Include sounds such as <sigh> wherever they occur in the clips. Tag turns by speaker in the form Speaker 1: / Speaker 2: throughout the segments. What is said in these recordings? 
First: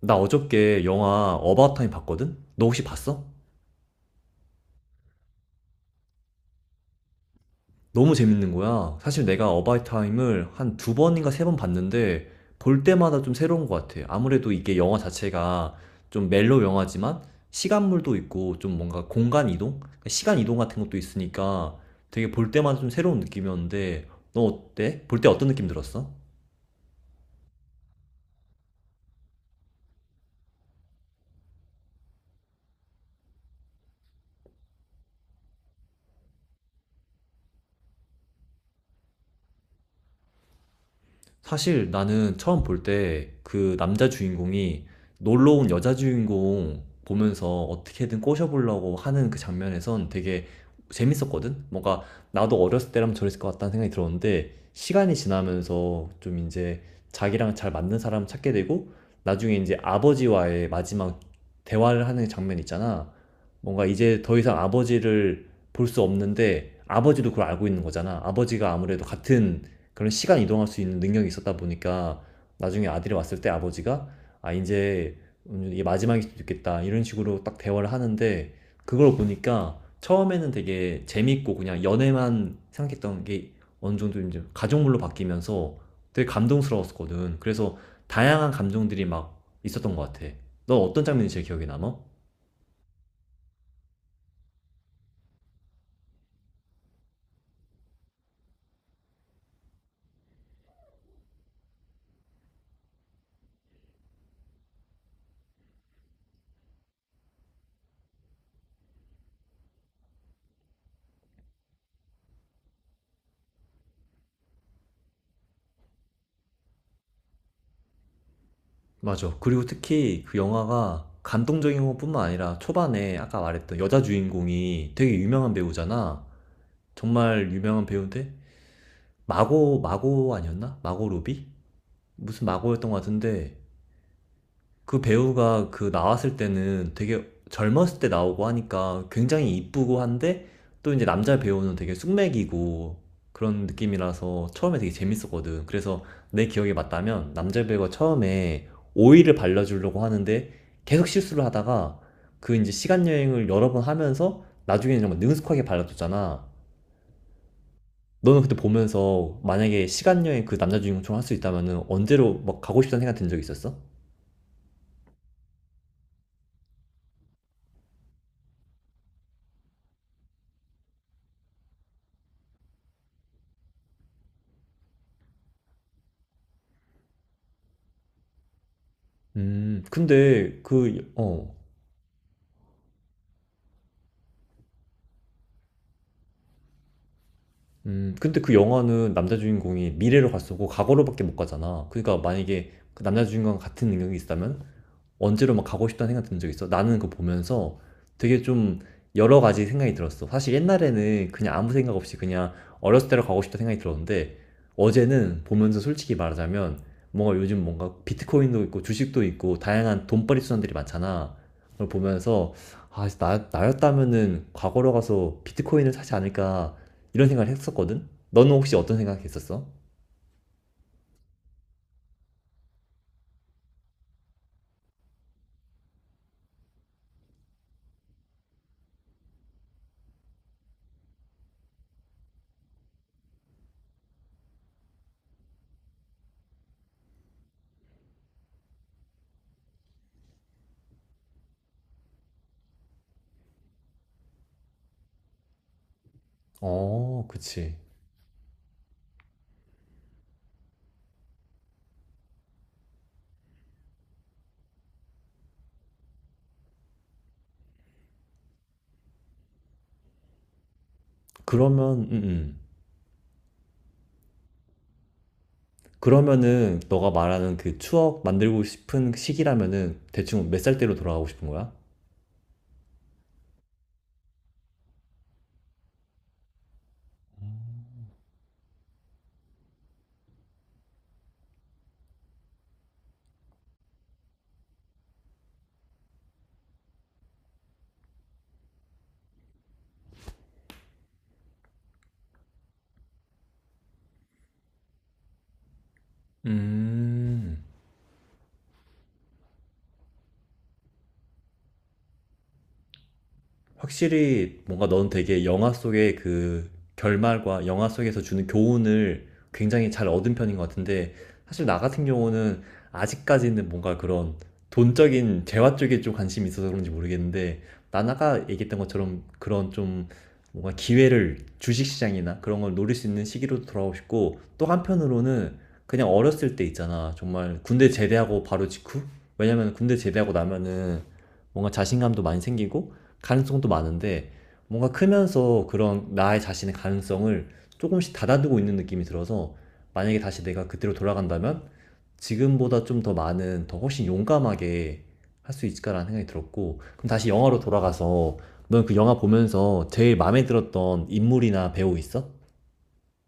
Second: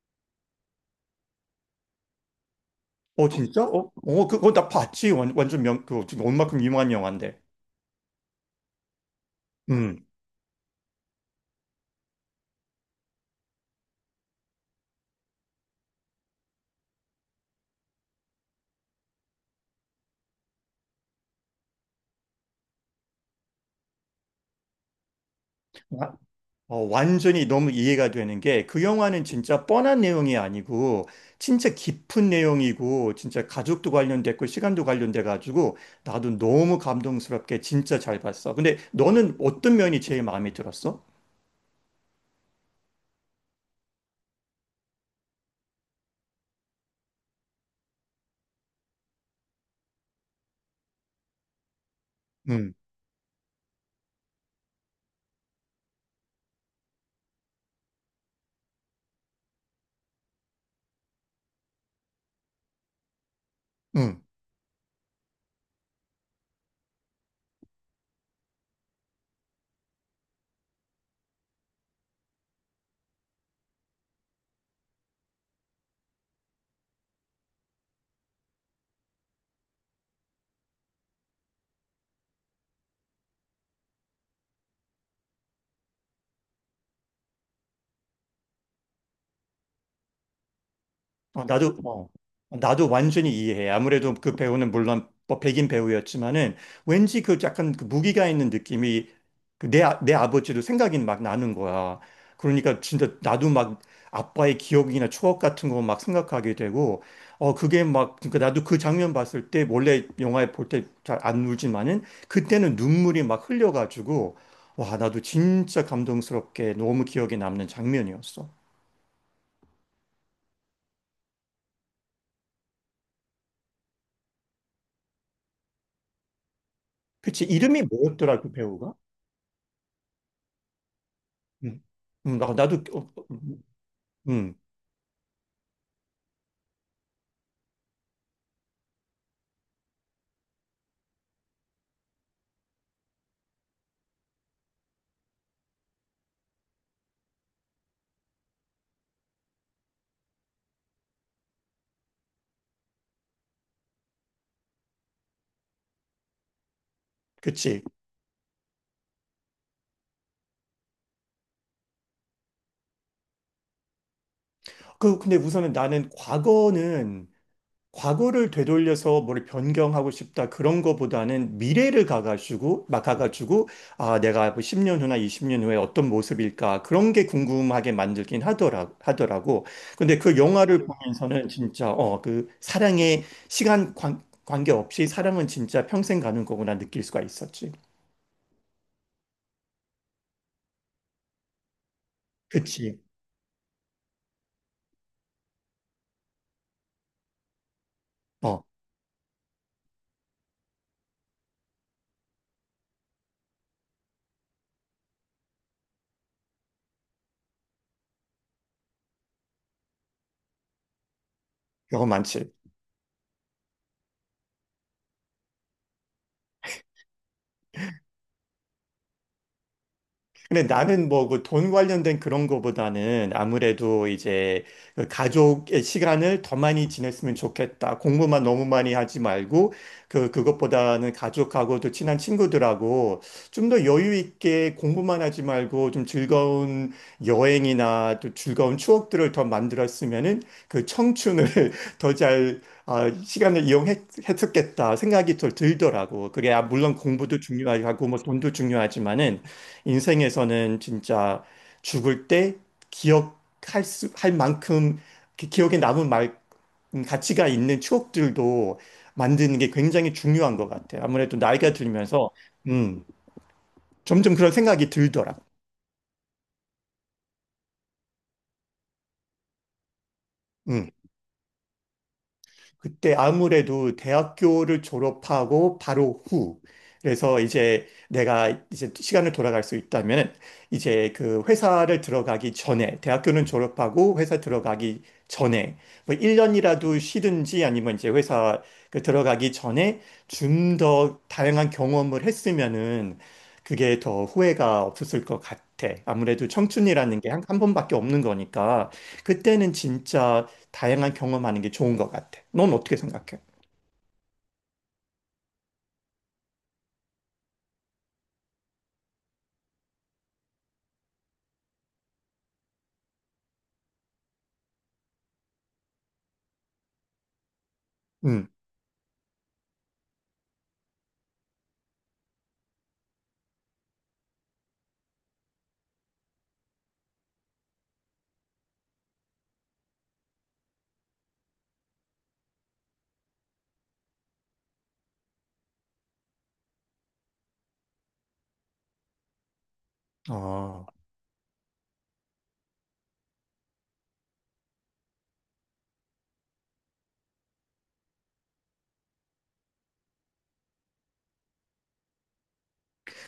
Speaker 1: 나 어저께 영화 어바웃 타임 봤거든? 너 혹시 봤어?
Speaker 2: 어 진짜? 어 그거 나 봤지. 완전 그 온만큼 유명한 영화인데.
Speaker 1: 너무 재밌는 거야. 사실 내가 어바웃
Speaker 2: 음.
Speaker 1: 타임을 한 두 번인가 세번 봤는데 볼 때마다 좀 새로운 것 같아. 아무래도 이게 영화 자체가 좀 멜로 영화지만 시간물도 있고 좀 뭔가 공간 이동? 그러니까 시간 이동 같은 것도 있으니까 되게 볼 때마다 좀 새로운 느낌이었는데 너 어때? 볼 때 어떤 느낌 들었어?
Speaker 2: 와- 완전히 너무 이해가 되는 게 그 영화는 진짜 뻔한 내용이 아니고 진짜 깊은 내용이고 진짜 가족도 관련됐고 시간도 관련돼 가지고 나도 너무 감동스럽게 진짜 잘 봤어. 근데 너는 어떤 면이 제일 마음에 들었어?
Speaker 1: 사실 나는 처음 볼 때 그 남자 주인공이 놀러 온 여자 주인공 보면서 어떻게든 꼬셔보려고 하는 그 장면에선 되게 재밌었거든? 뭔가 나도
Speaker 2: 음.
Speaker 1: 어렸을 때라면 저랬을 것 같다는 생각이 들었는데 시간이 지나면서 좀 이제 자기랑 잘 맞는 사람 찾게 되고, 나중에 이제 아버지와의 마지막 대화를 하는 장면 있잖아. 뭔가 이제
Speaker 2: 음.
Speaker 1: 더 이상 아버지를 볼 수 없는데 아버지도 그걸 알고 있는 거잖아. 아버지가 아무래도 같은 그런 시간 이동할 수 있는 능력이 있었다 보니까 나중에 아들이 왔을 때 아버지가, 아 이제 이게 마지막일 수도 있겠다, 이런 식으로 딱 대화를 하는데 그걸 보니까 처음에는 되게 재밌고 그냥 연애만 생각했던 게 어느 정도 이제 가족물로 바뀌면서 되게 감동스러웠거든. 그래서 다양한 감정들이 막 있었던 것 같아. 넌 어떤 장면이 제일
Speaker 2: 어,
Speaker 1: 기억에
Speaker 2: 나도,
Speaker 1: 남아?
Speaker 2: 어, 나도 완전히 이해해. 아무래도 그 배우는 물론 뭐 백인 배우였지만은 왠지 그 약간 그 무기가 있는 느낌이 내 아버지도 생각이 막 나는 거야. 그러니까 진짜 나도 막 아빠의 기억이나 추억 같은 거 막 생각하게 되고, 그러니까 나도 그 장면 봤을 때 원래 영화에 볼 때 잘 안 울지만은 그때는 눈물이 막 흘려가지고, 와, 나도 진짜 감동스럽게 너무 기억에 남는 장면이었어.
Speaker 1: 맞아. 그리고 특히 그 영화가 감동적인 것뿐만 아니라 초반에 아까 말했던 여자 주인공이 되게 유명한 배우잖아.
Speaker 2: 그치,
Speaker 1: 정말
Speaker 2: 이름이
Speaker 1: 유명한 배우인데
Speaker 2: 뭐였더라, 그 배우가?
Speaker 1: 마고, 마고 아니었나? 마고 로비?
Speaker 2: 음,
Speaker 1: 무슨
Speaker 2: 나, 나도,
Speaker 1: 마고였던 것
Speaker 2: 어, 어,
Speaker 1: 같은데.
Speaker 2: 음,
Speaker 1: 그 배우가 그 나왔을 때는 되게 젊었을 때 나오고 하니까 굉장히 이쁘고 한데 또 이제 남자 배우는 되게 숙맥이고 그런 느낌이라서 처음에 되게 재밌었거든. 그래서 내 기억에 맞다면 남자 배우가 처음에 오일을 발라주려고 하는데 계속 실수를 하다가 그 이제 시간 여행을 여러 번 하면서 나중에는 정말 능숙하게 발라줬잖아.
Speaker 2: 그치.
Speaker 1: 너는 그때 보면서 만약에 시간 여행, 그 남자 주인공처럼 할 수 있다면은 언제로 막 가고 싶다는 생각 든 적 있었어?
Speaker 2: 근데 우선은 나는 과거를 되돌려서 뭘 변경하고 싶다, 그런 거보다는 미래를 가가지고, 내가 뭐 10년 후나 20년 후에 어떤 모습일까, 그런 게 궁금하게 만들긴 하더라고.
Speaker 1: 음,
Speaker 2: 근데 그
Speaker 1: 근데
Speaker 2: 영화를
Speaker 1: 그,
Speaker 2: 보면서는
Speaker 1: 어,
Speaker 2: 진짜, 그 사랑의 시간 관계없이 사랑은 진짜 평생 가는 거구나 느낄 수가 있었지.
Speaker 1: 근데 그 영화는 남자 주인공이 미래로 갈 수고 과거로밖에 못 가잖아. 그러니까 만약에
Speaker 2: 그치.
Speaker 1: 그 남자 주인공과 같은 능력이 있다면 언제로 막 가고 싶다는 생각 든 적 있어? 나는 그거 보면서 되게
Speaker 2: 어,
Speaker 1: 좀 여러 가지 생각이 들었어. 사실 옛날에는 그냥 아무 생각 없이 그냥 어렸을 때로 가고 싶다 생각이 들었는데, 어제는 보면서 솔직히 말하자면 뭔가 요즘 뭔가 비트코인도 있고 주식도 있고 다양한 돈벌이 수단들이 많잖아. 그걸
Speaker 2: 그거 많지.
Speaker 1: 보면서, 아, 나였다면은 과거로 가서 비트코인을 사지 않을까 이런 생각을 했었거든? 너는 혹시 어떤 생각 했었어?
Speaker 2: 근데 나는 뭐 그 돈 관련된 그런 거보다는 아무래도 이제 그 가족의 시간을 더 많이 지냈으면 좋겠다. 공부만 너무 많이 하지 말고 그 그것보다는 가족하고도 친한 친구들하고 좀 더 여유 있게 공부만 하지 말고 좀 즐거운 여행이나 또 즐거운 추억들을 더 만들었으면은 그 청춘을 <laughs> 더 잘 시간을 이용했었겠다 생각이 더 들더라고. 그게, 물론
Speaker 1: 어,
Speaker 2: 공부도
Speaker 1: 그치.
Speaker 2: 중요하고 뭐 돈도 중요하지만은 인생에서는 진짜 죽을 때 기억할 할 만큼 그 기억에 남은 말, 가치가 있는 추억들도 만드는 게 굉장히 중요한 것 같아요. 아무래도 나이가
Speaker 1: 그러면, 음,
Speaker 2: 들면서,
Speaker 1: 음.
Speaker 2: 음, 점점 그런 생각이 들더라고요.
Speaker 1: 그러면은 너가 말하는 그 추억 만들고 싶은 시기라면은 대충 몇 살 때로 돌아가고 싶은 거야?
Speaker 2: 그때 아무래도 대학교를 졸업하고 바로 후. 그래서 이제 내가 이제 시간을 돌아갈 수 있다면 이제 그 회사를 들어가기 전에 대학교는 졸업하고 회사 들어가기 전에 뭐 1년이라도 쉬든지 아니면 이제 회사 그 들어가기 전에 좀 더 다양한 경험을 했으면은 그게 더 후회가 없었을 것 같아. 아무래도 청춘이라는 게 한, 한
Speaker 1: 음.
Speaker 2: 번밖에 없는 거니까 그때는 진짜 다양한 경험하는 게 좋은 것 같아. 넌 어떻게 생각해?
Speaker 1: 확실히 뭔가 넌 되게 영화 속의 그 결말과 영화 속에서 주는 교훈을 굉장히 잘 얻은 편인 것 같은데, 사실 나 같은 경우는 아직까지는 뭔가 그런 돈적인 재화 쪽에 좀 관심이 있어서 그런지 모르겠는데, 난 아까
Speaker 2: 음.
Speaker 1: 얘기했던 것처럼 그런 좀 뭔가 기회를, 주식시장이나 그런 걸 노릴 수 있는 시기로 돌아오고 싶고, 또 한편으로는 그냥 어렸을 때 있잖아, 정말 군대 제대하고 바로 직후. 왜냐면 군대 제대하고 나면은 뭔가 자신감도 많이 생기고 가능성도 많은데, 뭔가 크면서 그런 나의 자신의 가능성을 조금씩 닫아두고 있는 느낌이 들어서, 만약에 다시 내가
Speaker 2: 아.
Speaker 1: 그때로 돌아간다면 지금보다 좀 더 많은 더 훨씬 용감하게 할 수 있을까라는 생각이 들었고. 그럼 다시 영화로 돌아가서, 넌 그 영화 보면서 제일 마음에 들었던 인물이나 배우 있어?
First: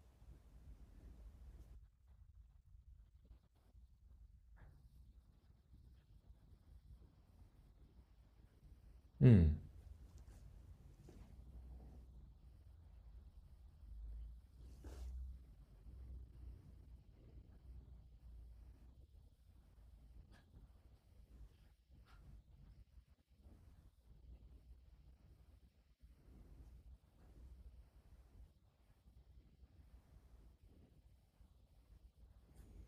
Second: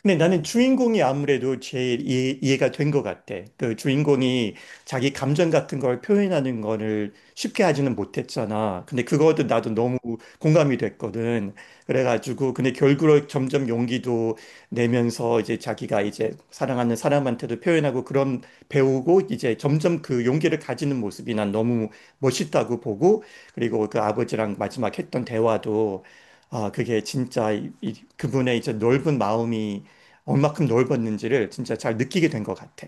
Speaker 2: 근데 나는 주인공이 아무래도 제일 이해가 된 것 같아. 그 주인공이 자기 감정 같은 걸 표현하는 거를 쉽게 하지는 못했잖아. 근데 그것도
Speaker 1: 음.
Speaker 2: 나도 너무 공감이 됐거든. 그래가지고, 근데 결국은 점점 용기도 내면서 이제 자기가 이제 사랑하는 사람한테도 표현하고 그런 배우고 이제 점점 그 용기를 가지는 모습이 난 너무 멋있다고 보고 그리고 그 아버지랑 마지막 했던 대화도 아, 그게 진짜 그분의 이제 넓은 마음이 얼만큼 넓었는지를 진짜 잘 느끼게 된 것 같아.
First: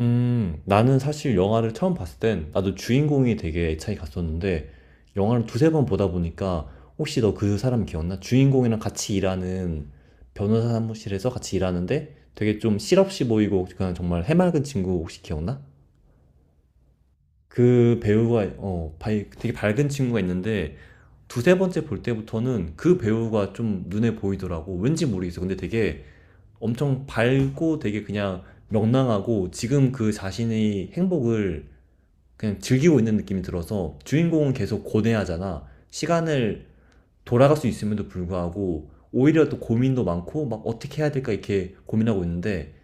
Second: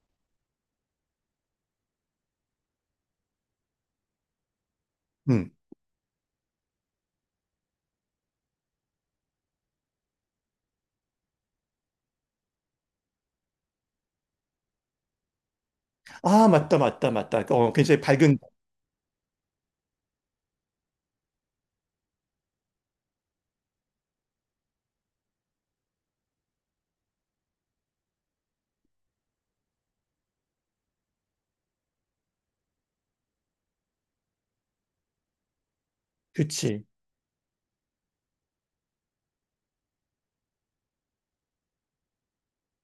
Speaker 1: 나는 사실 영화를 처음 봤을 땐 나도 주인공이 되게 애착이 갔었는데 영화를
Speaker 2: 음.
Speaker 1: 두세 번 보다 보니까, 혹시 너 그 사람 기억나? 주인공이랑 같이 일하는, 변호사 사무실에서 같이 일하는데 되게 좀 실없이 보이고 그냥 정말 해맑은 친구 혹시 기억나?
Speaker 2: 아, 맞다, 맞다, 맞다. 어,
Speaker 1: 그
Speaker 2: 굉장히 밝은,
Speaker 1: 배우가, 되게 밝은 친구가 있는데 두세 번째 볼 때부터는 그 배우가 좀 눈에 보이더라고. 왠지 모르겠어. 근데 되게 엄청 밝고 되게 그냥 명랑하고, 지금 그 자신의 행복을 그냥 즐기고 있는 느낌이 들어서. 주인공은 계속 고뇌하잖아. 시간을
Speaker 2: 그치.
Speaker 1: 돌아갈 수 있음에도 불구하고 오히려 또 고민도 많고 막 어떻게 해야 될까 이렇게 고민하고 있는데,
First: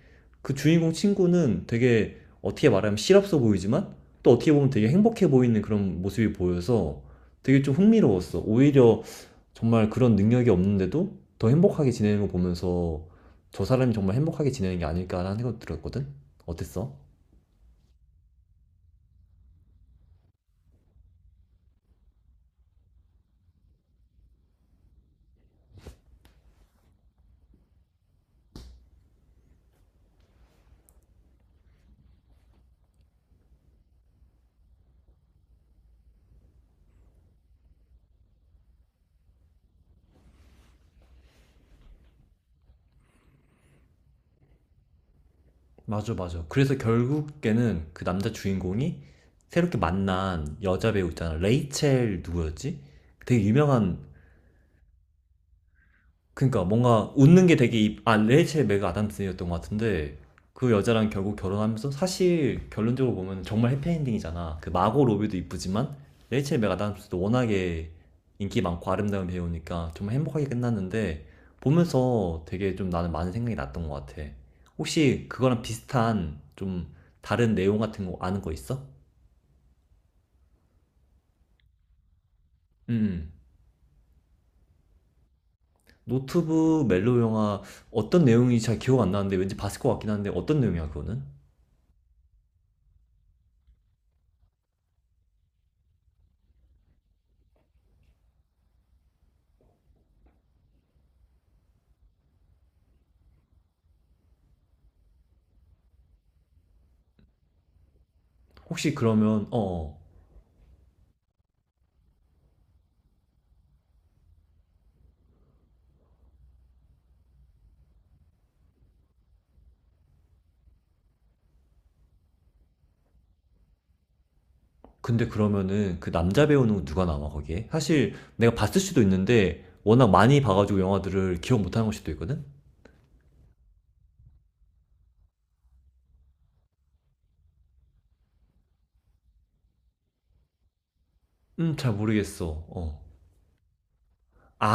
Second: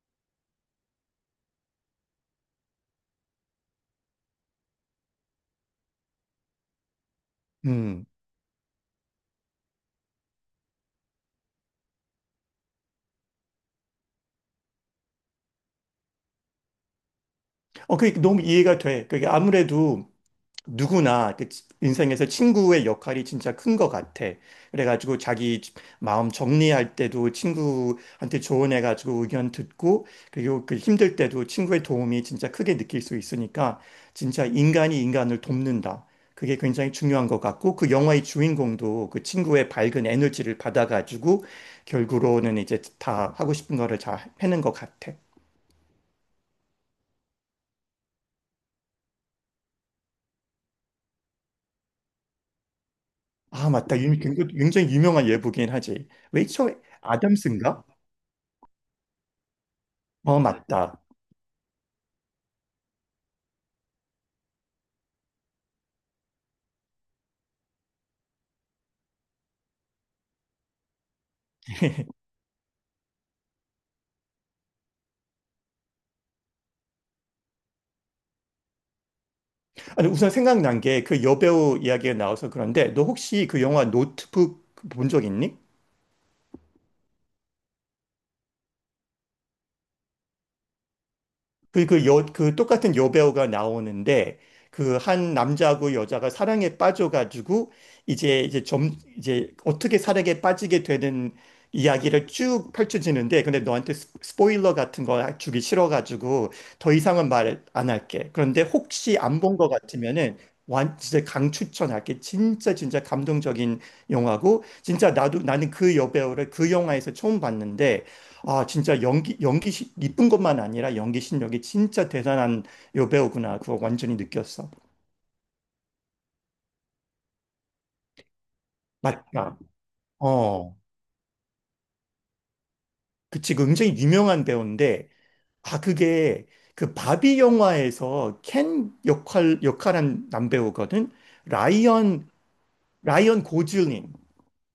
Speaker 1: 그 주인공 친구는 되게 어떻게 말하면 실없어 보이지만 또 어떻게 보면 되게 행복해 보이는 그런 모습이 보여서 되게 좀
Speaker 2: 음.
Speaker 1: 흥미로웠어. 오히려 정말 그런 능력이 없는데도 더 행복하게 지내는 거 보면서 저 사람이 정말 행복하게 지내는 게 아닐까라는 생각 들었거든? 어땠어?
Speaker 2: 그게 너무 이해가 돼. 그게 아무래도 누구나 인생에서 친구의 역할이 진짜 큰 것 같아. 그래가지고 자기 마음 정리할 때도 친구한테 조언해가지고 의견 듣고, 그리고 그 힘들 때도 친구의 도움이 진짜 크게 느낄 수 있으니까, 진짜 인간이 인간을 돕는다. 그게 굉장히 중요한 것 같고, 그 영화의 주인공도 그 친구의 밝은 에너지를 받아가지고, 결국으로는 이제 다 하고 싶은 거를 잘 해낸 것 같아.
Speaker 1: 맞아, 맞아. 그래서 결국에는 그 남자 주인공이 새롭게 만난 여자 배우 있잖아. 레이첼 누구였지? 되게
Speaker 2: 아,
Speaker 1: 유명한.
Speaker 2: 맞다. 굉장히 유명한 예부긴 하지.
Speaker 1: 그러니까
Speaker 2: 레이첼
Speaker 1: 뭔가 웃는 게 되게
Speaker 2: 아담스인가?
Speaker 1: 아, 레이첼 맥 아담스였던 것 같은데.
Speaker 2: 어,
Speaker 1: 그
Speaker 2: 맞다.
Speaker 1: 여자랑 결국 결혼하면서 사실 결론적으로 보면 정말 해피엔딩이잖아. 그 마고 로비도 이쁘지만 레이첼 맥 아담스도 워낙에 인기 많고 아름다운 배우니까 정말 행복하게 끝났는데, 보면서 되게 좀 나는 많은 생각이 났던 것 같아. 혹시 그거랑 비슷한 좀 다른 내용 같은 거 아는 거 있어?
Speaker 2: 아니, 우선 생각난 게 그 여배우 이야기가 나와서 그런데 너
Speaker 1: 음.
Speaker 2: 혹시 그 영화 노트북 본 적 있니?
Speaker 1: 노트북 멜로 영화. 어떤 내용인지 잘 기억 안 나는데 왠지 봤을 것 같긴 한데, 어떤 내용이야 그거는?
Speaker 2: 그 똑같은 여배우가 나오는데 그 한 남자하고 여자가 사랑에 빠져가지고 이제 어떻게 사랑에 빠지게 되는 이야기를 쭉 펼쳐지는데 근데 너한테 스포일러 같은 거 주기 싫어가지고 더 이상은 말 안 할게. 그런데
Speaker 1: 혹시
Speaker 2: 혹시 안
Speaker 1: 그러면,
Speaker 2: 본
Speaker 1: 어,
Speaker 2: 거
Speaker 1: 어.
Speaker 2: 같으면은 완 진짜 강추천할게. 진짜 진짜 감동적인 영화고 진짜 나도 나는 그 여배우를 그 영화에서 처음 봤는데 아, 진짜 이쁜 것만 아니라 연기 실력이 진짜 대단한 여배우구나. 그거 완전히 느꼈어.
Speaker 1: 근데 그러면은 그 남자 배우는 누가 나와 거기에? 사실 내가 봤을 수도
Speaker 2: 맞다.
Speaker 1: 있는데 워낙 많이
Speaker 2: 어.
Speaker 1: 봐가지고 영화들을 기억 못하는 걸 수도 있거든?
Speaker 2: 그치. 그 굉장히 유명한 배우인데, 아, 그게 그 바비 영화에서 켄 역할한 남배우거든?
Speaker 1: 잘
Speaker 2: 라이언,
Speaker 1: 모르겠어. 어.
Speaker 2: 라이언 고즐링.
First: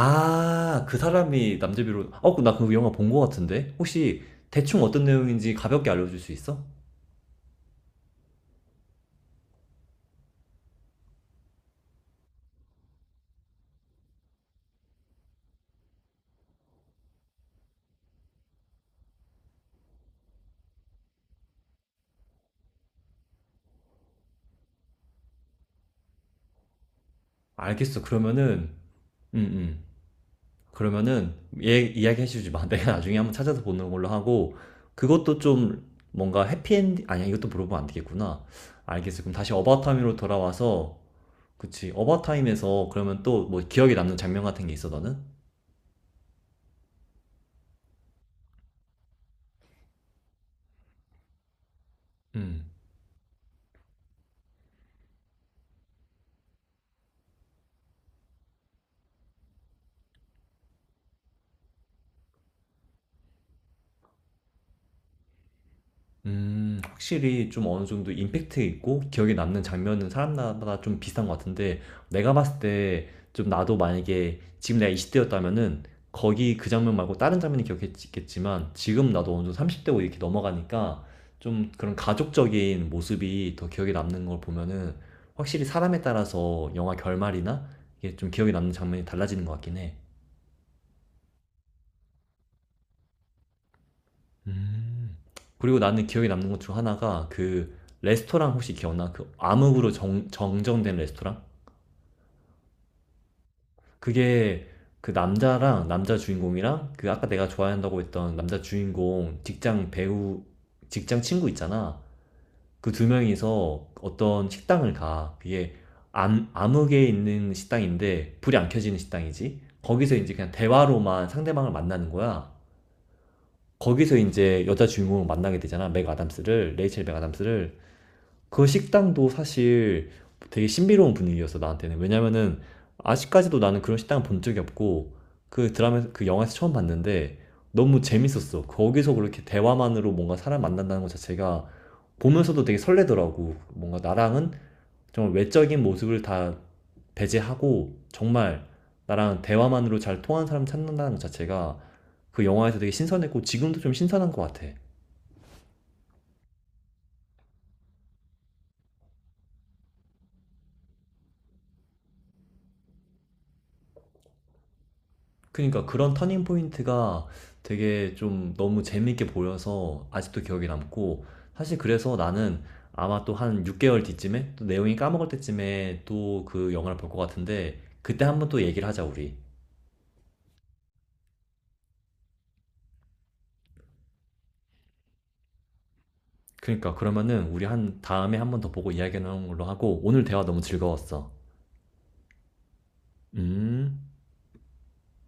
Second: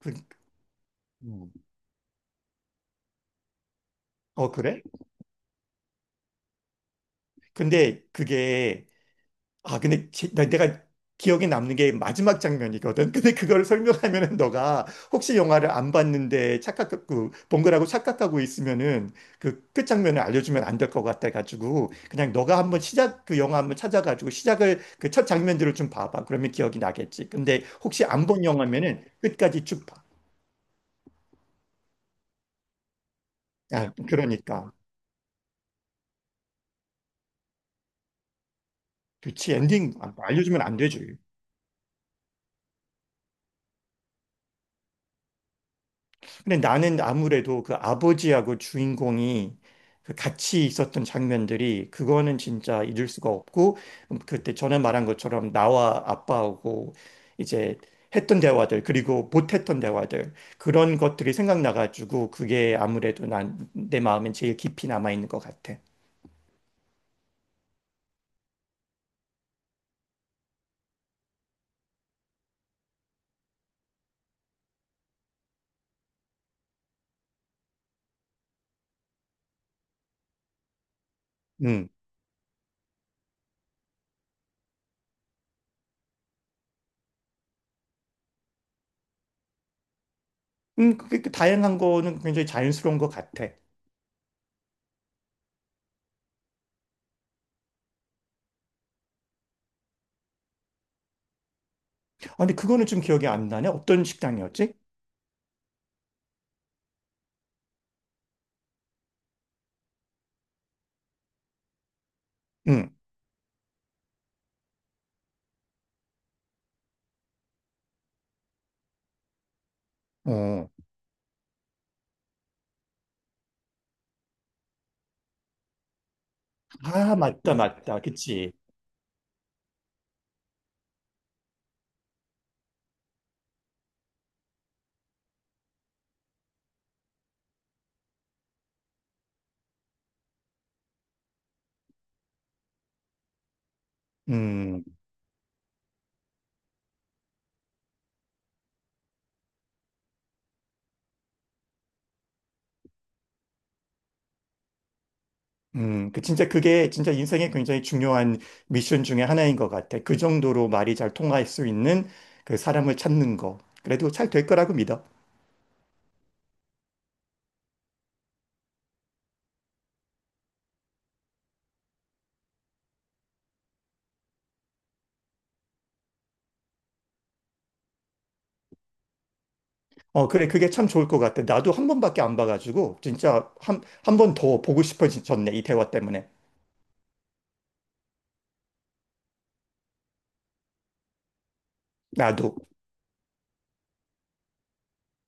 Speaker 2: 그,
Speaker 1: 그
Speaker 2: 음.
Speaker 1: 사람이 남자 배우. 나그 영화 본거 같은데? 혹시 대충
Speaker 2: 그래?
Speaker 1: 어떤 내용인지 가볍게 알려줄 수 있어?
Speaker 2: 근데 그게 아, 근데 제- 나- 내가 기억에 남는 게 마지막 장면이거든. 근데 그걸 설명하면은 너가 혹시 영화를 안 봤는데 착각, 그, 본 거라고 착각하고 있으면은 그 끝 장면을 알려주면 안 될 것 같아가지고 그냥 너가 한번 그 영화 한번 찾아가지고 시작을 그 첫 장면들을 좀 봐봐. 그러면 기억이 나겠지. 근데
Speaker 1: 알겠어.
Speaker 2: 혹시 안 본
Speaker 1: 그러면은,
Speaker 2: 영화면은
Speaker 1: 음,
Speaker 2: 끝까지
Speaker 1: 음.
Speaker 2: 쭉 봐.
Speaker 1: 그러면은 얘 이야기 해주지 마. <laughs> 내가 나중에 한번 찾아서 보는
Speaker 2: 아,
Speaker 1: 걸로 하고,
Speaker 2: 그러니까.
Speaker 1: 그것도 좀 뭔가 해피엔딩 아니야? 이것도 물어보면 안 되겠구나. 알겠어. 그럼
Speaker 2: 그치,
Speaker 1: 다시
Speaker 2: 엔딩
Speaker 1: 어바타임으로
Speaker 2: 알려주면 안
Speaker 1: 돌아와서,
Speaker 2: 되지.
Speaker 1: 그치, 어바타임에서 그러면 또 뭐 기억에 남는 장면 같은 게 있어 너는?
Speaker 2: 근데 나는 아무래도 그 아버지하고 주인공이 그 같이 있었던 장면들이 그거는
Speaker 1: 음.
Speaker 2: 진짜 잊을 수가 없고 그때 전에 말한 것처럼 나와 아빠하고 이제 했던 대화들 그리고 못했던 대화들 그런 것들이 생각나가지고 그게 아무래도 난 내 마음엔 제일 깊이 남아있는 것 같아.
Speaker 1: 확실히 좀 어느 정도 임팩트 있고 기억에 남는 장면은 사람마다 좀 비슷한 것 같은데, 내가 봤을 때 좀 나도 만약에 지금 내가 20대였다면은 거기 그 장면 말고 다른 장면이 기억했겠지만, 지금 나도 어느 정도 30대고 이렇게 넘어가니까 좀
Speaker 2: 음.
Speaker 1: 그런 가족적인 모습이 더 기억에 남는 걸 보면은, 확실히 사람에 따라서 영화 결말이나 이게 좀 기억에 남는 장면이 달라지는 것 같긴 해.
Speaker 2: 그 다양한 거는 굉장히 자연스러운 것 같아.
Speaker 1: 음. 그리고 나는 기억에 남는 것 중 하나가 그 레스토랑, 혹시 기억나? 그 암흑으로 정정된 레스토랑?
Speaker 2: 근데 그거는 좀 기억이 안 나네. 어떤
Speaker 1: 그게,
Speaker 2: 식당이었지?
Speaker 1: 그 남자랑 남자 주인공이랑 그 아까 내가 좋아한다고 했던 남자 주인공 직장 친구 있잖아. 그
Speaker 2: 음.
Speaker 1: 두 명이서 어떤 식당을 가. 그게 암흑에 있는 식당인데 불이 안 켜지는 식당이지. 거기서 이제 그냥
Speaker 2: 어.
Speaker 1: 대화로만 상대방을 만나는 거야. 거기서 이제 여자 주인공을 만나게 되잖아. 맥 아담스를, 레이첼 맥
Speaker 2: 아, 맞다,
Speaker 1: 아담스를.
Speaker 2: 맞다. 그치.
Speaker 1: 그 식당도 사실 되게 신비로운 분위기였어, 나한테는. 왜냐면은 아직까지도 나는 그런 식당 본 적이 없고, 그 드라마 그 영화에서 처음 봤는데 너무 재밌었어. 거기서 그렇게 대화만으로 뭔가 사람 만난다는 것 자체가 보면서도 되게 설레더라고. 뭔가 나랑은
Speaker 2: 음.
Speaker 1: 정말 외적인 모습을 다 배제하고 정말 나랑 대화만으로 잘 통하는 사람 찾는다는 것 자체가 그 영화에서 되게 신선했고 지금도 좀 신선한 것 같아.
Speaker 2: 그 진짜 그게 진짜 인생에 굉장히 중요한 미션 중에 하나인 것 같아. 그 정도로 말이 잘 통할 수 있는 그 사람을 찾는 거. 그래도 잘 될 거라고 믿어.
Speaker 1: 그러니까 그런 터닝 포인트가 되게 좀 너무 재밌게 보여서 아직도 기억에 남고, 사실 그래서 나는 아마 또 한 6개월 뒤쯤에 또 내용이 까먹을 때쯤에 또 그 영화를 볼 것 같은데, 그때 한번 또 얘기를 하자 우리.
Speaker 2: 그래. 그게 참 좋을 것 같아. 나도 한 번밖에 안 봐가지고 진짜 한 번 더 보고 싶어졌네. 이 대화 때문에.
Speaker 1: 그러니까 그러면은 우리 한 다음에 한번 더 보고 이야기하는 걸로 하고, 오늘 대화 너무 즐거웠어.
Speaker 2: 나도.
Speaker 1: 음.